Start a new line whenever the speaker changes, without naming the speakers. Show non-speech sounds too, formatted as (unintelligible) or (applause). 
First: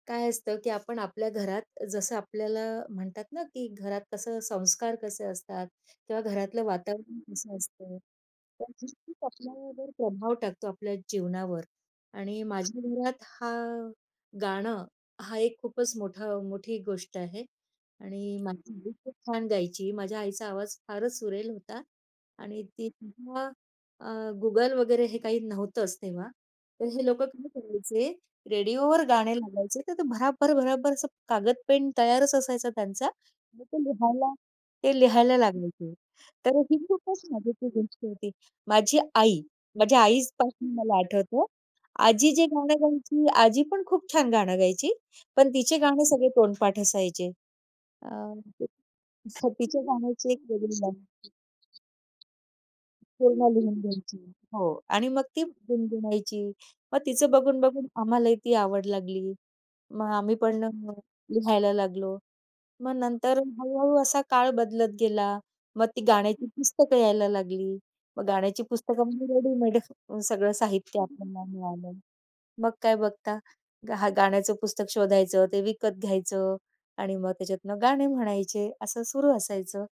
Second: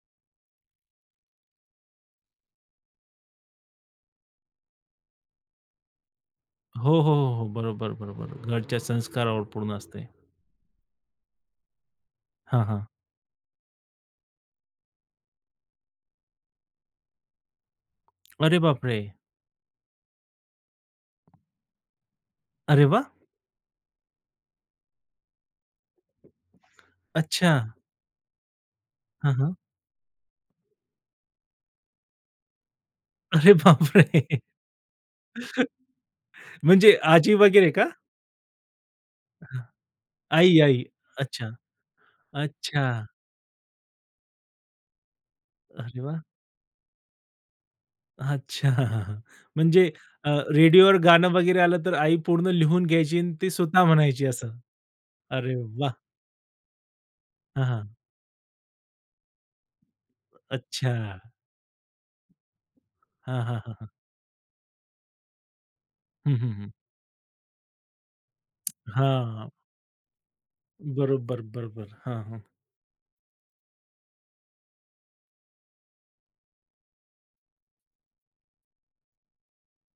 काय असतं, की आपण आपल्या घरात जसं आपल्याला म्हणतात ना, की घरात कसं संस्कार कसे असतात किंवा घरातलं
हो, हो,
वातावरण
हो, हो.
कसं
बरोबर,
असतं
बरोबर. घरच्या
(unintelligible)
संस्कारावर पूर्ण
आपल्यावर
असते.
प्रभाव टाकतो आपल्या जीवनावर. आणि
हां,
माझ्या
हां.
घरात हा, गाणं हा एक खूपच मोठा मोठी गोष्ट आहे. आणि
अरे
माझी आई
बापरे!
खूप छान गायची. माझ्या आईचा आवाज फारच सुरेल होता. आणि
अरे
ती
वाह!
तेव्हा अ, Google वगैरे हे काही नव्हतंच तेव्हा. तर हे लोकं काय
अच्छा.
करायचे, रेडिओवर
हां,
गाणे
हां.
लावायचे. तर ते भराभर, भराभर असं कागद, पेन तयारच असायचा त्यांचा.
अरे
मग ते लिहायला
बापरे!
ते लिहायला
(chuckles)
लागायचे. तर ही
म्हणजे
खूपच
आजी
मजेची
वगैरे
ती
का?
गोष्ट होती. माझी आई,
अ, हां.
माझ्या
आई,
आईपासून
आई.
मला आठवतं,
अच्छा.
आजी जे गाणं
अच्छा.
गायची, आजी पण खूप छान गाणं गायची. पण तिचे
अरे
गाणे
वाह!
सगळे तोंडपाठ असायचे. अ,
अच्छा! (chuckles)
तर तिच्या
म्हणजे अ,
गाण्याची एक वेगळी.
रेडिओवर
(unintelligible)
गाणं वगैरे आलं तर आई पूर्ण लिहून घ्यायची आणि
पूर्ण
ती
लिहून
स्वतः
घ्यायची.
म्हणायची असं?
हो आणि मग ती
अरे वाह!
गुणगुणायची. मग तिचं
हां,
बघून-बघून
हां.
आम्हालाही ती आवड लागली. मग आम्ही पण
अच्छा.
लिहायला लागलो. मग नंतर
हां, हां, हां, हां.
हळू-हळू असा काळ बदलत गेला. मग ती
हं,
गाण्याची
हं, हं.
पुस्तकं यायला लागली. मग गाण्याची पुस्तकं म्हणजे
हां.
रेडीमेड सगळं साहित्य
बरोबर,
आपल्याला
बरोबर.
मिळालं.
हां, हां.
मग काय बघता. हां, गाण्याचं पुस्तक शोधायचं. ते विकत घ्यायचं आणि मग त्याच्यातनं गाणे म्हणायचे असं सुरू असायचं.